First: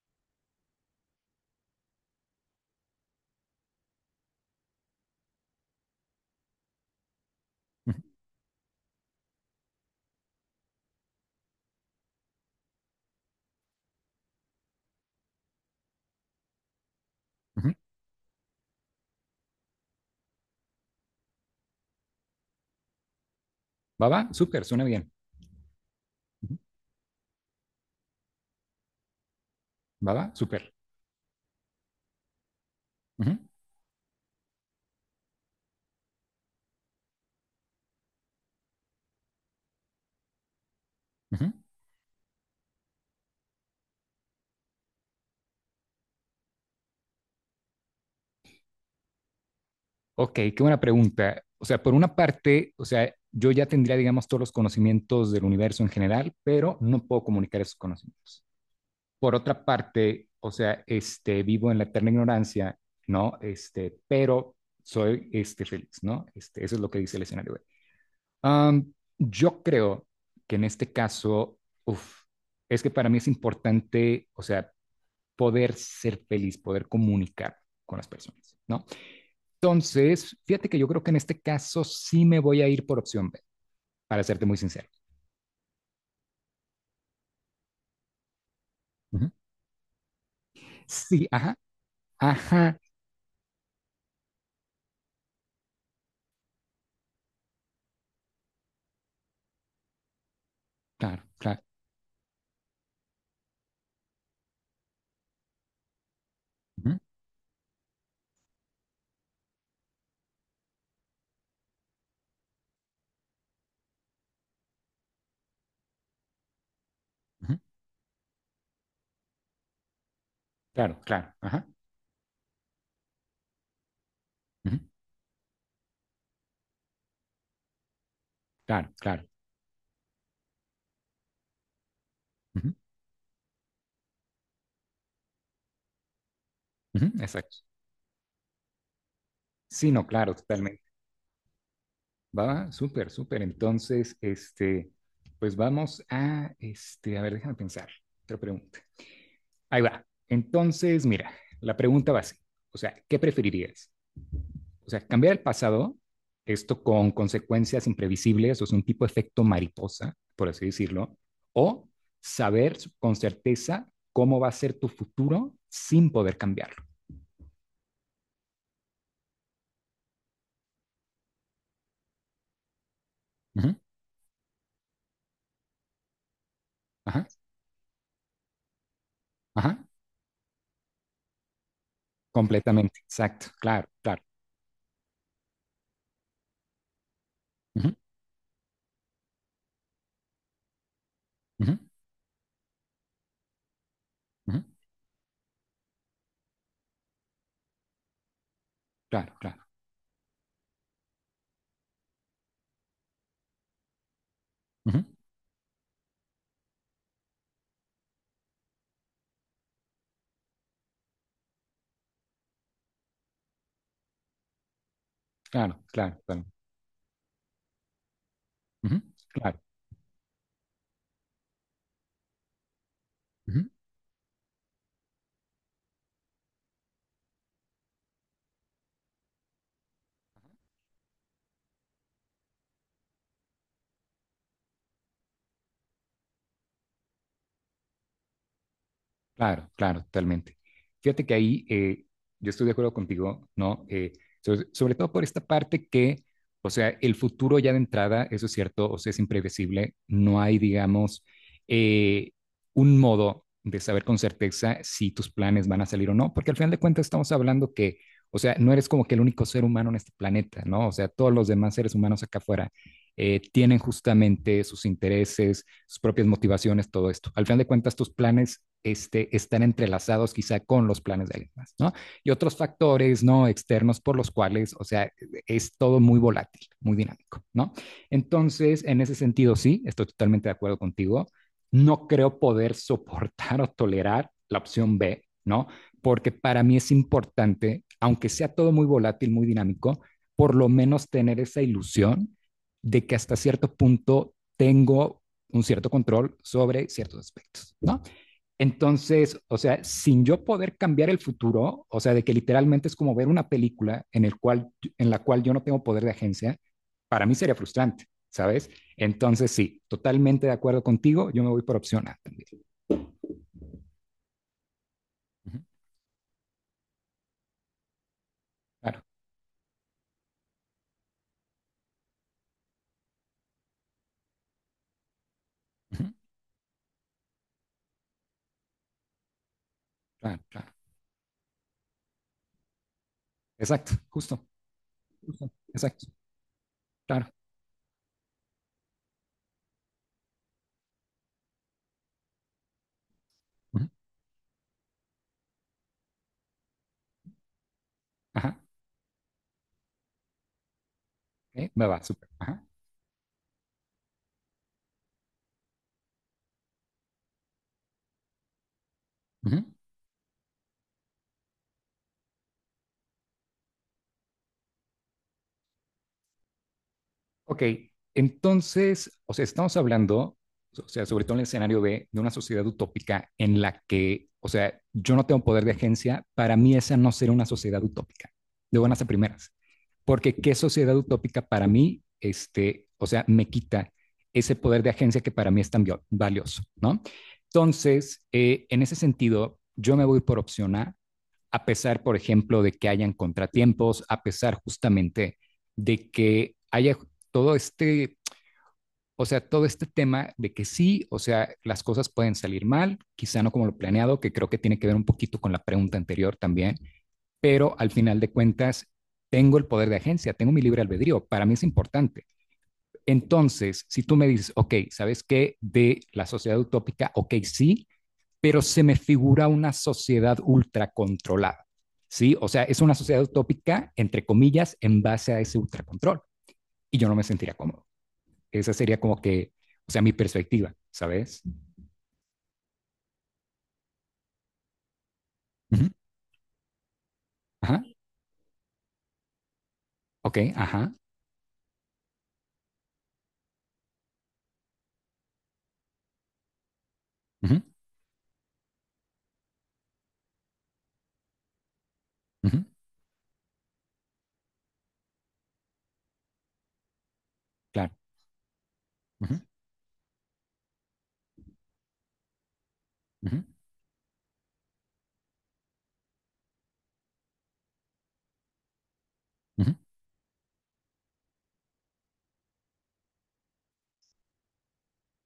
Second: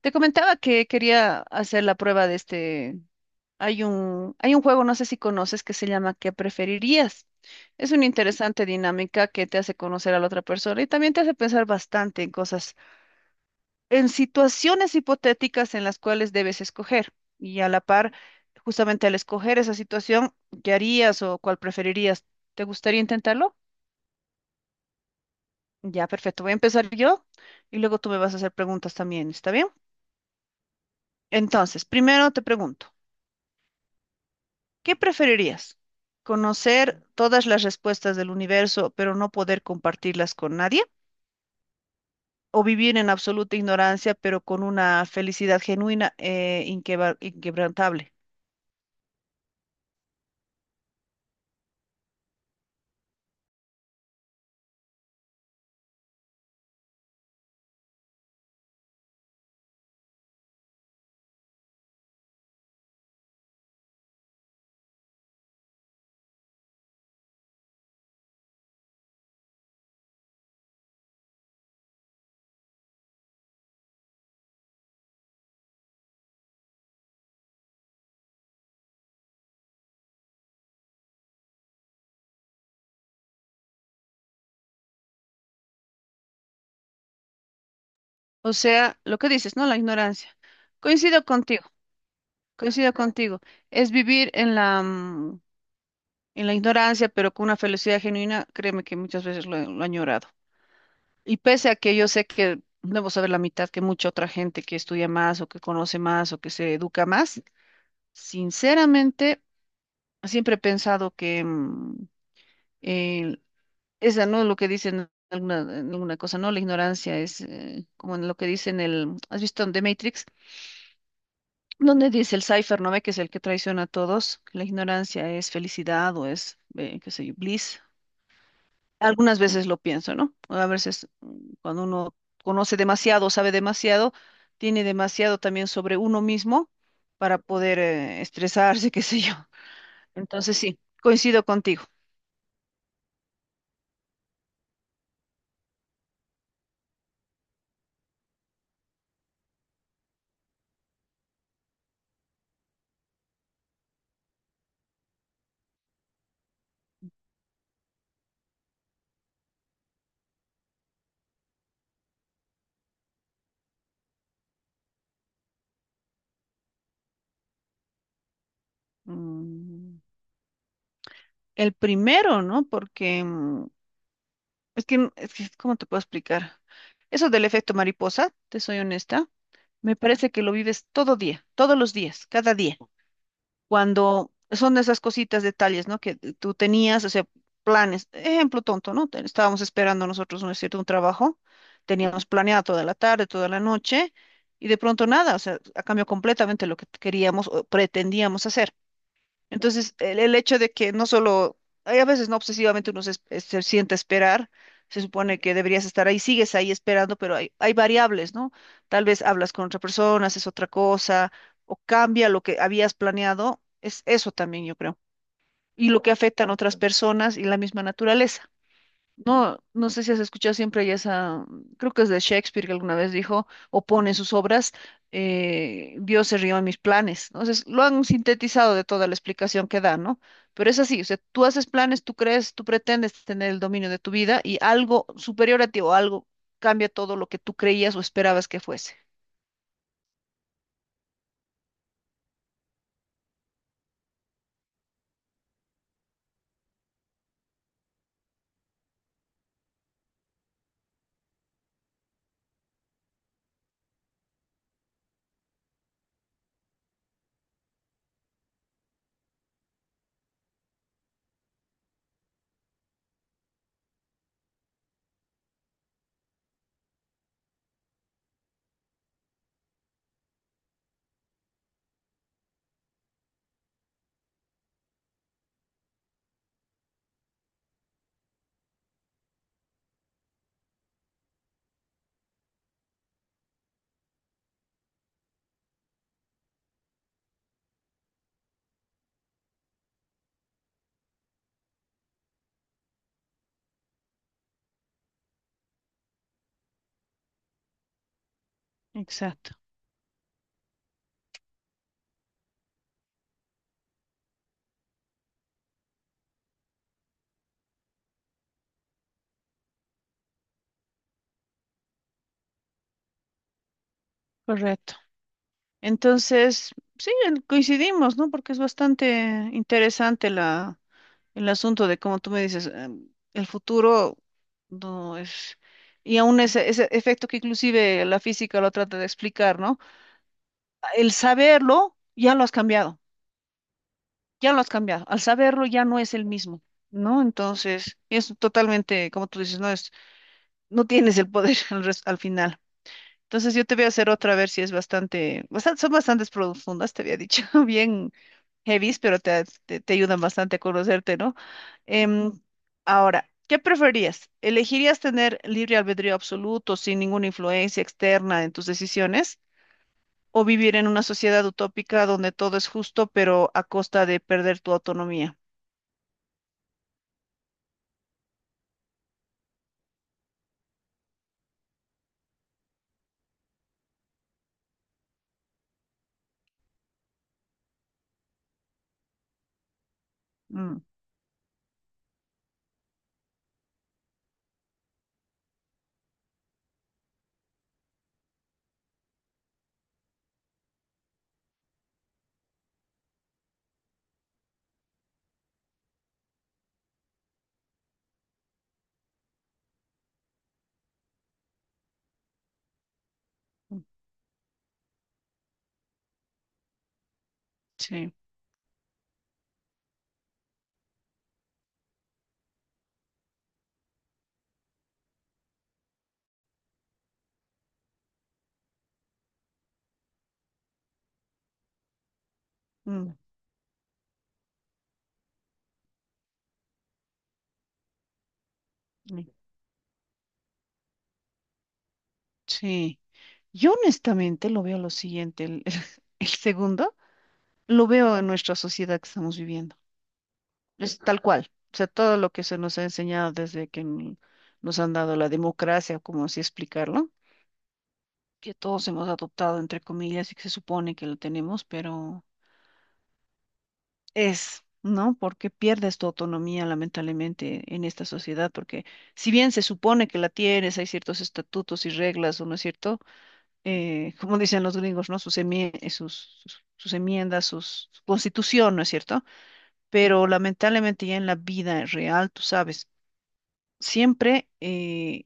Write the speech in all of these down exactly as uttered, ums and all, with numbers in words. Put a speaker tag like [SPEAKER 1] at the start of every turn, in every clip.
[SPEAKER 1] Te comentaba que quería hacer la prueba de este. Hay un, hay un juego, no sé si conoces, que se llama ¿Qué preferirías? Es
[SPEAKER 2] Ujú,
[SPEAKER 1] una interesante dinámica que te hace conocer a la otra persona y también te hace pensar bastante en cosas, en situaciones hipotéticas en las cuales debes escoger. Y a
[SPEAKER 2] ujú.
[SPEAKER 1] la par, justamente al escoger esa situación, ¿qué harías o cuál preferirías? ¿Te gustaría intentarlo?
[SPEAKER 2] ¿Va, va? Súper, suena bien.
[SPEAKER 1] Ya, perfecto. Voy a
[SPEAKER 2] Ujú.
[SPEAKER 1] empezar yo y luego tú me vas a hacer preguntas también, ¿está bien?
[SPEAKER 2] ¿Va, va? Súper.
[SPEAKER 1] Entonces, primero te pregunto.
[SPEAKER 2] Ujú,
[SPEAKER 1] ¿Qué preferirías? ¿Conocer todas las respuestas del universo, pero no poder compartirlas con nadie?
[SPEAKER 2] ujú.
[SPEAKER 1] ¿O vivir en absoluta ignorancia, pero con una felicidad genuina e inquebra- inquebrantable?
[SPEAKER 2] Ok, qué buena pregunta. O sea, por una parte, o sea, yo ya tendría, digamos, todos los conocimientos del universo en general, pero no puedo comunicar esos conocimientos. Por otra parte, o sea, este, vivo en la eterna ignorancia, ¿no? Este, pero soy, este, feliz, ¿no? Este, eso es lo que dice el escenario. B. Am, yo creo que en este caso, uf, es que para mí es importante, o sea, poder ser feliz, poder comunicar con las personas, ¿no? Entonces, fíjate que yo creo que en este caso sí me voy a ir por opción B, para serte muy sincero.
[SPEAKER 1] O sea,
[SPEAKER 2] Uh
[SPEAKER 1] lo que
[SPEAKER 2] -huh.
[SPEAKER 1] dices, ¿no? La ignorancia. Coincido
[SPEAKER 2] Sí, ajá,
[SPEAKER 1] contigo,
[SPEAKER 2] ajá,
[SPEAKER 1] coincido contigo. Es vivir en la, mm, en la ignorancia, pero con una felicidad genuina, créeme que muchas veces lo, he- lo he añorado.
[SPEAKER 2] claro,
[SPEAKER 1] Y
[SPEAKER 2] claro,
[SPEAKER 1] pese a que yo sé que debo saber la mitad que mucha otra gente que estudia más o que conoce más o que se
[SPEAKER 2] uh -huh,
[SPEAKER 1] educa más, sinceramente, siempre he pensado que mm, el- esa no es lo que dicen en alguna, en alguna cosa, no, la ignorancia es
[SPEAKER 2] uh -huh,
[SPEAKER 1] eh, como en lo que dicen el, ¿has visto en The Matrix?
[SPEAKER 2] claro, claro, ajá,
[SPEAKER 1] Donde dice el Cypher, ¿no ve? Que es el que traiciona a todos, que la
[SPEAKER 2] uh-huh,
[SPEAKER 1] ignorancia es felicidad o es, eh, qué sé yo, bliss.
[SPEAKER 2] claro, claro,
[SPEAKER 1] Algunas veces lo pienso, ¿no? A veces mm, cuando uno
[SPEAKER 2] uh-huh,
[SPEAKER 1] conoce demasiado, sabe demasiado, tiene demasiado también sobre uno mismo
[SPEAKER 2] uh-huh,
[SPEAKER 1] para
[SPEAKER 2] exacto.
[SPEAKER 1] poder eh, estresarse, qué sé yo.
[SPEAKER 2] Sí, no, claro,
[SPEAKER 1] Entonces sí,
[SPEAKER 2] totalmente.
[SPEAKER 1] coincido contigo.
[SPEAKER 2] Va, súper, súper. Entonces, este, pues vamos a, este, a ver, déjame pensar, otra pregunta. Ahí va. Entonces, mira, la pregunta va así. O sea, ¿qué preferirías? O sea, cambiar el pasado, esto con consecuencias imprevisibles, o sea, un tipo de efecto mariposa, por así decirlo, o saber con certeza cómo va a ser tu futuro sin poder cambiarlo.
[SPEAKER 1] Mm, El primero, ¿no? Porque mm,
[SPEAKER 2] Ujú,
[SPEAKER 1] es que, es que, ¿cómo te puedo explicar?
[SPEAKER 2] ajá,
[SPEAKER 1] Eso del efecto mariposa, te soy honesta,
[SPEAKER 2] ajá,
[SPEAKER 1] me parece que lo vives todo día, todos los días, cada día.
[SPEAKER 2] completamente, exacto, claro, claro.
[SPEAKER 1] Cuando son esas cositas, detalles, ¿no? Que tú tenías, o sea,
[SPEAKER 2] Ujú,
[SPEAKER 1] planes. Ejemplo tonto, ¿no? Te- Estábamos esperando nosotros, ¿no es cierto?, un trabajo.
[SPEAKER 2] ujú,
[SPEAKER 1] Teníamos planeado toda la tarde, toda la noche,
[SPEAKER 2] ujú,
[SPEAKER 1] y de pronto nada, o sea, ha cambiado completamente lo que queríamos o pretendíamos hacer.
[SPEAKER 2] claro, claro.
[SPEAKER 1] Entonces, el, el hecho de que no solo, hay a veces no obsesivamente uno se, es- es- se sienta a esperar, se
[SPEAKER 2] Ujú,
[SPEAKER 1] supone que deberías estar ahí, sigues ahí esperando, pero hay, hay variables, ¿no? Tal vez hablas con otra persona, haces otra cosa, o cambia lo que habías planeado, es eso también, yo creo.
[SPEAKER 2] claro,
[SPEAKER 1] Y lo que
[SPEAKER 2] claro, claro.
[SPEAKER 1] afectan otras personas y la misma naturaleza.
[SPEAKER 2] Ujú,
[SPEAKER 1] No,
[SPEAKER 2] claro.
[SPEAKER 1] no sé si has escuchado siempre hay esa, creo que es de Shakespeare que alguna vez dijo,
[SPEAKER 2] Ujú.
[SPEAKER 1] o pone en sus obras, eh, Dios se rió en mis planes, ¿no? Entonces, lo han sintetizado de toda la explicación que da, ¿no? Pero es así, o sea, tú haces planes, tú crees, tú pretendes tener el dominio de tu vida y algo superior a ti o algo cambia todo lo que tú creías o esperabas que fuese.
[SPEAKER 2] Claro, claro, totalmente. Fíjate que ahí eh, yo estoy de acuerdo contigo, ¿no? Eh, sobre, sobre todo por esta parte que, o sea, el futuro ya de entrada, eso es cierto, o sea, es imprevisible, no hay, digamos, eh, un modo de saber con certeza si tus planes van a salir o no, porque al final de cuentas estamos hablando que, o sea, no eres como que el único ser humano en este planeta, ¿no? O sea, todos los demás seres humanos acá afuera eh, tienen justamente sus intereses sus propias motivaciones, todo esto. Al final de cuentas, tus planes este, están entrelazados quizá con los planes de alguien más, ¿no? Y otros factores, ¿no? Externos por los cuales, o sea, es todo muy volátil, muy dinámico, ¿no? Entonces, en ese sentido, sí, estoy totalmente de acuerdo contigo. No creo poder soportar o tolerar la opción B, ¿no? Porque para mí es importante, aunque sea todo muy volátil, muy dinámico, por lo menos tener esa ilusión de que hasta cierto punto tengo un cierto control sobre ciertos aspectos, ¿no? Entonces,
[SPEAKER 1] Exacto,
[SPEAKER 2] o sea, sin yo poder cambiar el futuro, o sea, de que literalmente es como ver una película en, el cual, en la cual yo no tengo poder de agencia, para mí sería frustrante, ¿sabes? Entonces, sí, totalmente de acuerdo contigo, yo me voy por opción A también.
[SPEAKER 1] correcto.
[SPEAKER 2] Uh -huh.
[SPEAKER 1] Entonces, sí, en- coincidimos, ¿no? Porque es
[SPEAKER 2] Claro,
[SPEAKER 1] bastante interesante la. El asunto de, como tú me dices, em, el futuro no es...
[SPEAKER 2] uh -huh.
[SPEAKER 1] Y aún ese, ese efecto que inclusive la física lo trata de explicar, ¿no?
[SPEAKER 2] claro, claro.
[SPEAKER 1] El saberlo ya lo has cambiado,
[SPEAKER 2] Exacto, justo,
[SPEAKER 1] ya lo has cambiado. Al
[SPEAKER 2] justo,
[SPEAKER 1] saberlo ya no
[SPEAKER 2] exacto,
[SPEAKER 1] es el mismo, ¿no?
[SPEAKER 2] claro.
[SPEAKER 1] Entonces, es totalmente, como tú dices, no es, no tienes el poder al, res- al final. Entonces yo te
[SPEAKER 2] Uh
[SPEAKER 1] voy
[SPEAKER 2] -huh.
[SPEAKER 1] a hacer otra a ver si es bastante, bastante, son bastantes profundas, te había dicho, bien.
[SPEAKER 2] Ajá,
[SPEAKER 1] Heavies, pero te, te, te ayudan bastante a conocerte, ¿no?
[SPEAKER 2] okay. me va, súper.
[SPEAKER 1] Em,
[SPEAKER 2] Ajá.
[SPEAKER 1] Ahora, ¿qué preferías? ¿Elegirías tener libre albedrío absoluto sin ninguna influencia externa en tus decisiones?
[SPEAKER 2] Uh-huh.
[SPEAKER 1] ¿O vivir en una sociedad utópica donde todo es justo, pero a costa de perder tu autonomía?
[SPEAKER 2] Ok, entonces, o sea, estamos hablando, o sea, sobre todo en el escenario de, de, una sociedad utópica en la que, o sea, yo no tengo poder de agencia, para mí esa no será una sociedad utópica, de buenas a primeras, porque qué
[SPEAKER 1] Mm,
[SPEAKER 2] sociedad utópica para mí, este, o sea, me quita ese poder de agencia que para mí es tan vio- valioso, ¿no? Entonces, eh, en ese sentido, yo me voy por opción A, a pesar, por ejemplo, de que hayan contratiempos, a pesar justamente de que haya todo este, o sea, todo este tema de que sí, o sea, las cosas pueden salir mal, quizá no como lo
[SPEAKER 1] mm,
[SPEAKER 2] planeado, que creo que tiene que ver un poquito con la pregunta anterior también, pero al
[SPEAKER 1] sí,
[SPEAKER 2] final de cuentas, tengo el poder de agencia, tengo mi libre albedrío, para mí es importante. Entonces, si tú me dices, ok, ¿sabes qué? De la sociedad utópica, ok, sí, pero se me figura una sociedad ultracontrolada. ¿sí? O sea, es una
[SPEAKER 1] mm,
[SPEAKER 2] sociedad utópica, entre comillas, en base a ese ultracontrol. Y yo no me sentiría cómodo. Esa sería como
[SPEAKER 1] mm,
[SPEAKER 2] que, o sea, mi perspectiva, ¿sabes?
[SPEAKER 1] sí. Yo honestamente lo veo lo siguiente, el,
[SPEAKER 2] Ujú,
[SPEAKER 1] el segundo.
[SPEAKER 2] Ajá,
[SPEAKER 1] Lo veo en nuestra sociedad que estamos viviendo.
[SPEAKER 2] ok, ajá,
[SPEAKER 1] Es tal cual. O sea, todo lo que se nos ha enseñado desde que n- nos han dado la democracia, como así explicarlo,
[SPEAKER 2] ujú,
[SPEAKER 1] que todos hemos adoptado, entre comillas, y que se supone que lo tenemos, pero
[SPEAKER 2] ujú,
[SPEAKER 1] es, ¿no? Porque pierdes tu autonomía, lamentablemente, en
[SPEAKER 2] claro,
[SPEAKER 1] esta sociedad, porque si
[SPEAKER 2] ujú,
[SPEAKER 1] bien se supone que la tienes, hay ciertos estatutos y reglas, ¿o no es cierto?
[SPEAKER 2] ujú,
[SPEAKER 1] Eh, como dicen los gringos, ¿no? Sus, emie- eh, sus, sus sus enmiendas, sus, su constitución, ¿no es cierto?
[SPEAKER 2] ujú,
[SPEAKER 1] Pero lamentablemente ya en la vida real, tú sabes, siempre eh,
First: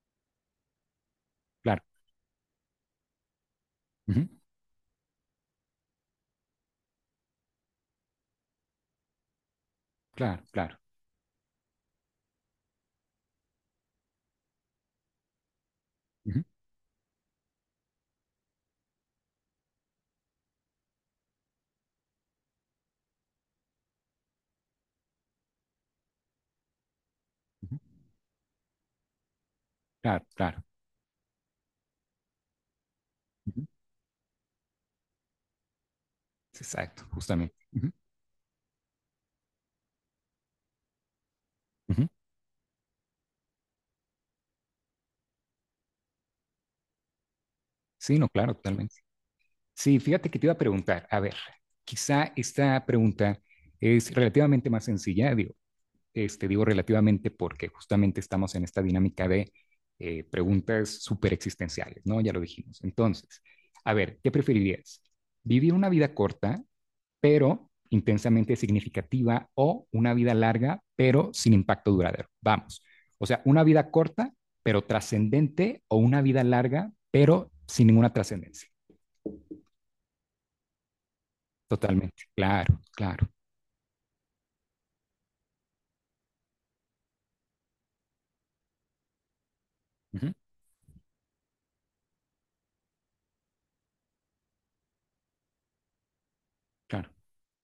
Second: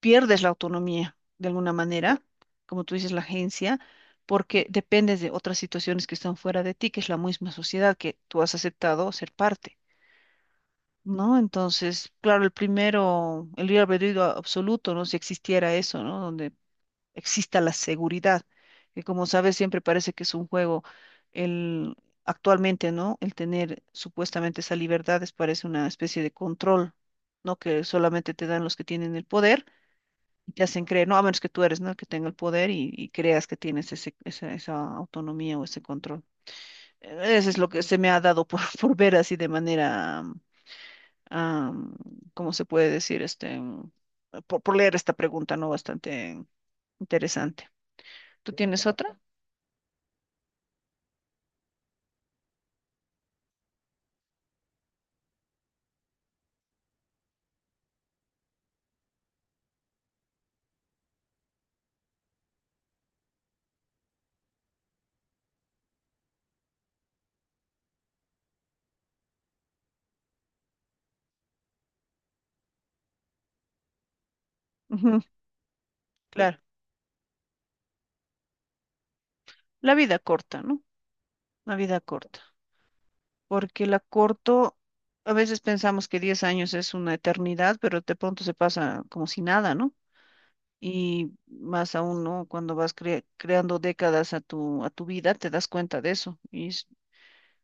[SPEAKER 1] pierdes la autonomía de alguna
[SPEAKER 2] claro,
[SPEAKER 1] manera, como tú dices, la agencia,
[SPEAKER 2] ujú,
[SPEAKER 1] porque dependes de otras situaciones que están fuera de ti, que es la misma sociedad que tú has aceptado ser parte.
[SPEAKER 2] claro, claro,
[SPEAKER 1] ¿No? Entonces, claro, el primero, el libre albedrío absoluto, ¿no? Si existiera eso, ¿no?
[SPEAKER 2] ujú,
[SPEAKER 1] Donde exista la seguridad, que como sabes siempre parece que es un juego. El, actualmente, ¿no? El tener supuestamente esa libertad es parece una especie de control, ¿no?
[SPEAKER 2] ujú,
[SPEAKER 1] Que solamente te dan los que tienen el poder
[SPEAKER 2] claro,
[SPEAKER 1] y te
[SPEAKER 2] claro,
[SPEAKER 1] hacen creer, no, a menos que tú eres, ¿no? El que tenga el poder y, y creas que
[SPEAKER 2] ujú,
[SPEAKER 1] tienes ese, esa, esa autonomía o ese control.
[SPEAKER 2] exacto,
[SPEAKER 1] Eh, Eso
[SPEAKER 2] justamente.
[SPEAKER 1] es lo que
[SPEAKER 2] Ujú,
[SPEAKER 1] se me ha dado por, por ver así de manera, am, am,
[SPEAKER 2] ujú.
[SPEAKER 1] ¿cómo se puede decir? Este, mm, por, por leer esta pregunta, ¿no? Bastante interesante.
[SPEAKER 2] Sí, no,
[SPEAKER 1] ¿Tú
[SPEAKER 2] claro,
[SPEAKER 1] tienes
[SPEAKER 2] totalmente.
[SPEAKER 1] otra?
[SPEAKER 2] Sí, fíjate que te iba a preguntar, a ver, quizá esta pregunta es relativamente más sencilla, digo, Este, digo relativamente porque justamente estamos en esta dinámica de eh, preguntas súper existenciales, ¿no? Ya lo dijimos. Entonces, a ver, ¿qué preferirías? ¿Vivir una vida corta, pero intensamente significativa, o una vida larga, pero sin impacto duradero? Vamos. O sea, una vida corta, pero
[SPEAKER 1] Ujú,
[SPEAKER 2] trascendente, o una vida
[SPEAKER 1] claro.
[SPEAKER 2] larga, pero sin ninguna trascendencia.
[SPEAKER 1] La vida corta, ¿no? La vida
[SPEAKER 2] Totalmente.
[SPEAKER 1] corta.
[SPEAKER 2] Claro, claro.
[SPEAKER 1] Porque la corto, a veces pensamos que diez años es una eternidad, pero de pronto se pasa como si nada, ¿no?
[SPEAKER 2] Ujú,
[SPEAKER 1] Y más aún, ¿no? Cuando vas cre- creando décadas a tu, a tu vida, te das cuenta de eso. Y es
[SPEAKER 2] claro.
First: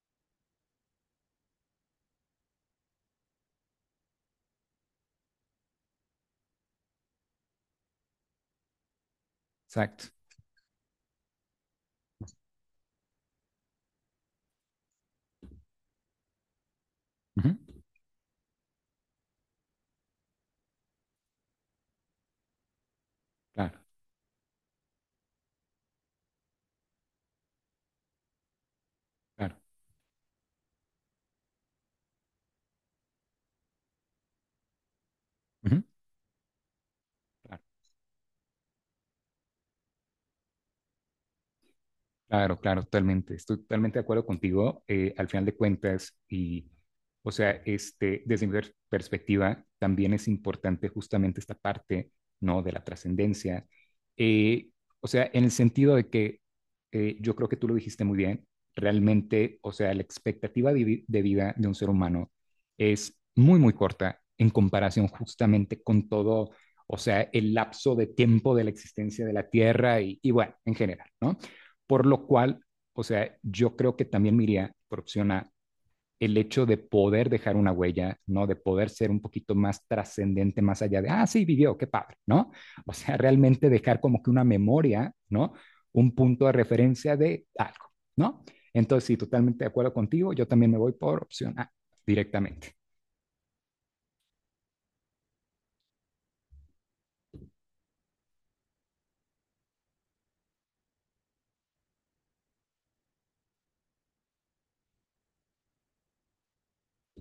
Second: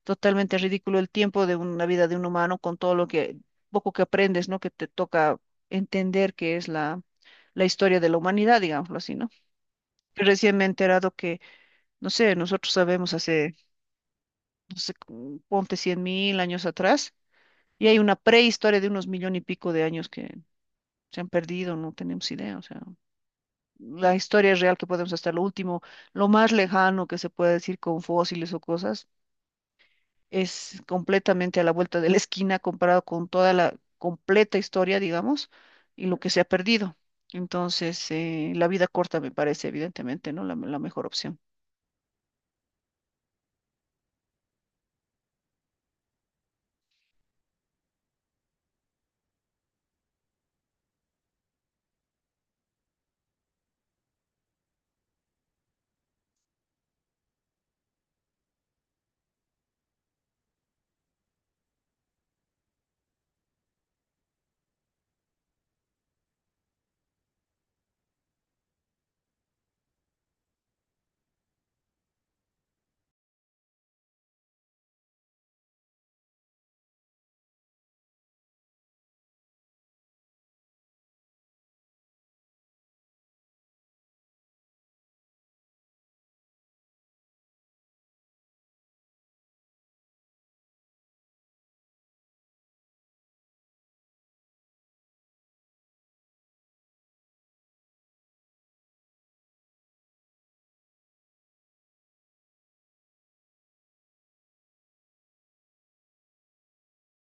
[SPEAKER 1] totalmente ridículo el tiempo de una vida de un humano con todo lo que, poco que aprendes, ¿no? Que te toca entender que es la, la historia de la humanidad, digámoslo así, ¿no?
[SPEAKER 2] Exacto.
[SPEAKER 1] Que recién me he enterado que, no sé, nosotros sabemos hace, no sé, cu- ponte cien mil años atrás,
[SPEAKER 2] Ujú,
[SPEAKER 1] y hay una prehistoria de unos millón y pico de años que se han perdido, no tenemos idea, o sea.
[SPEAKER 2] claro,
[SPEAKER 1] La historia real que podemos hasta lo último, lo más lejano que se puede decir con fósiles o cosas,
[SPEAKER 2] claro.
[SPEAKER 1] es completamente a la vuelta de la esquina comparado con toda la completa historia, digamos,
[SPEAKER 2] Ujú,
[SPEAKER 1] y lo que se ha perdido.
[SPEAKER 2] claro.
[SPEAKER 1] Entonces, eh, la vida corta me parece evidentemente, ¿no? la la mejor opción.
[SPEAKER 2] Claro, claro, totalmente. Estoy totalmente de acuerdo contigo. eh, al final de cuentas, y, o sea, este, desde mi per- perspectiva, también es importante justamente esta parte, ¿no? De la trascendencia. Eh, o sea, en el sentido de que eh, yo creo que tú lo dijiste muy bien, realmente, o sea, la expectativa de, vi- de vida de un ser humano es muy, muy corta en comparación justamente con todo, o sea, el lapso de tiempo de la existencia de la Tierra y, y, bueno, en general, ¿no? Por lo cual, o sea, yo creo que también me iría por opción A, el hecho de poder dejar una huella, ¿no? De poder ser un poquito más trascendente, más allá de, ah, sí, vivió, qué padre, ¿no? O sea, realmente dejar como que una memoria, ¿no? Un punto de referencia de algo, ¿no? Entonces, sí, totalmente de acuerdo contigo, yo también me voy por opción A directamente.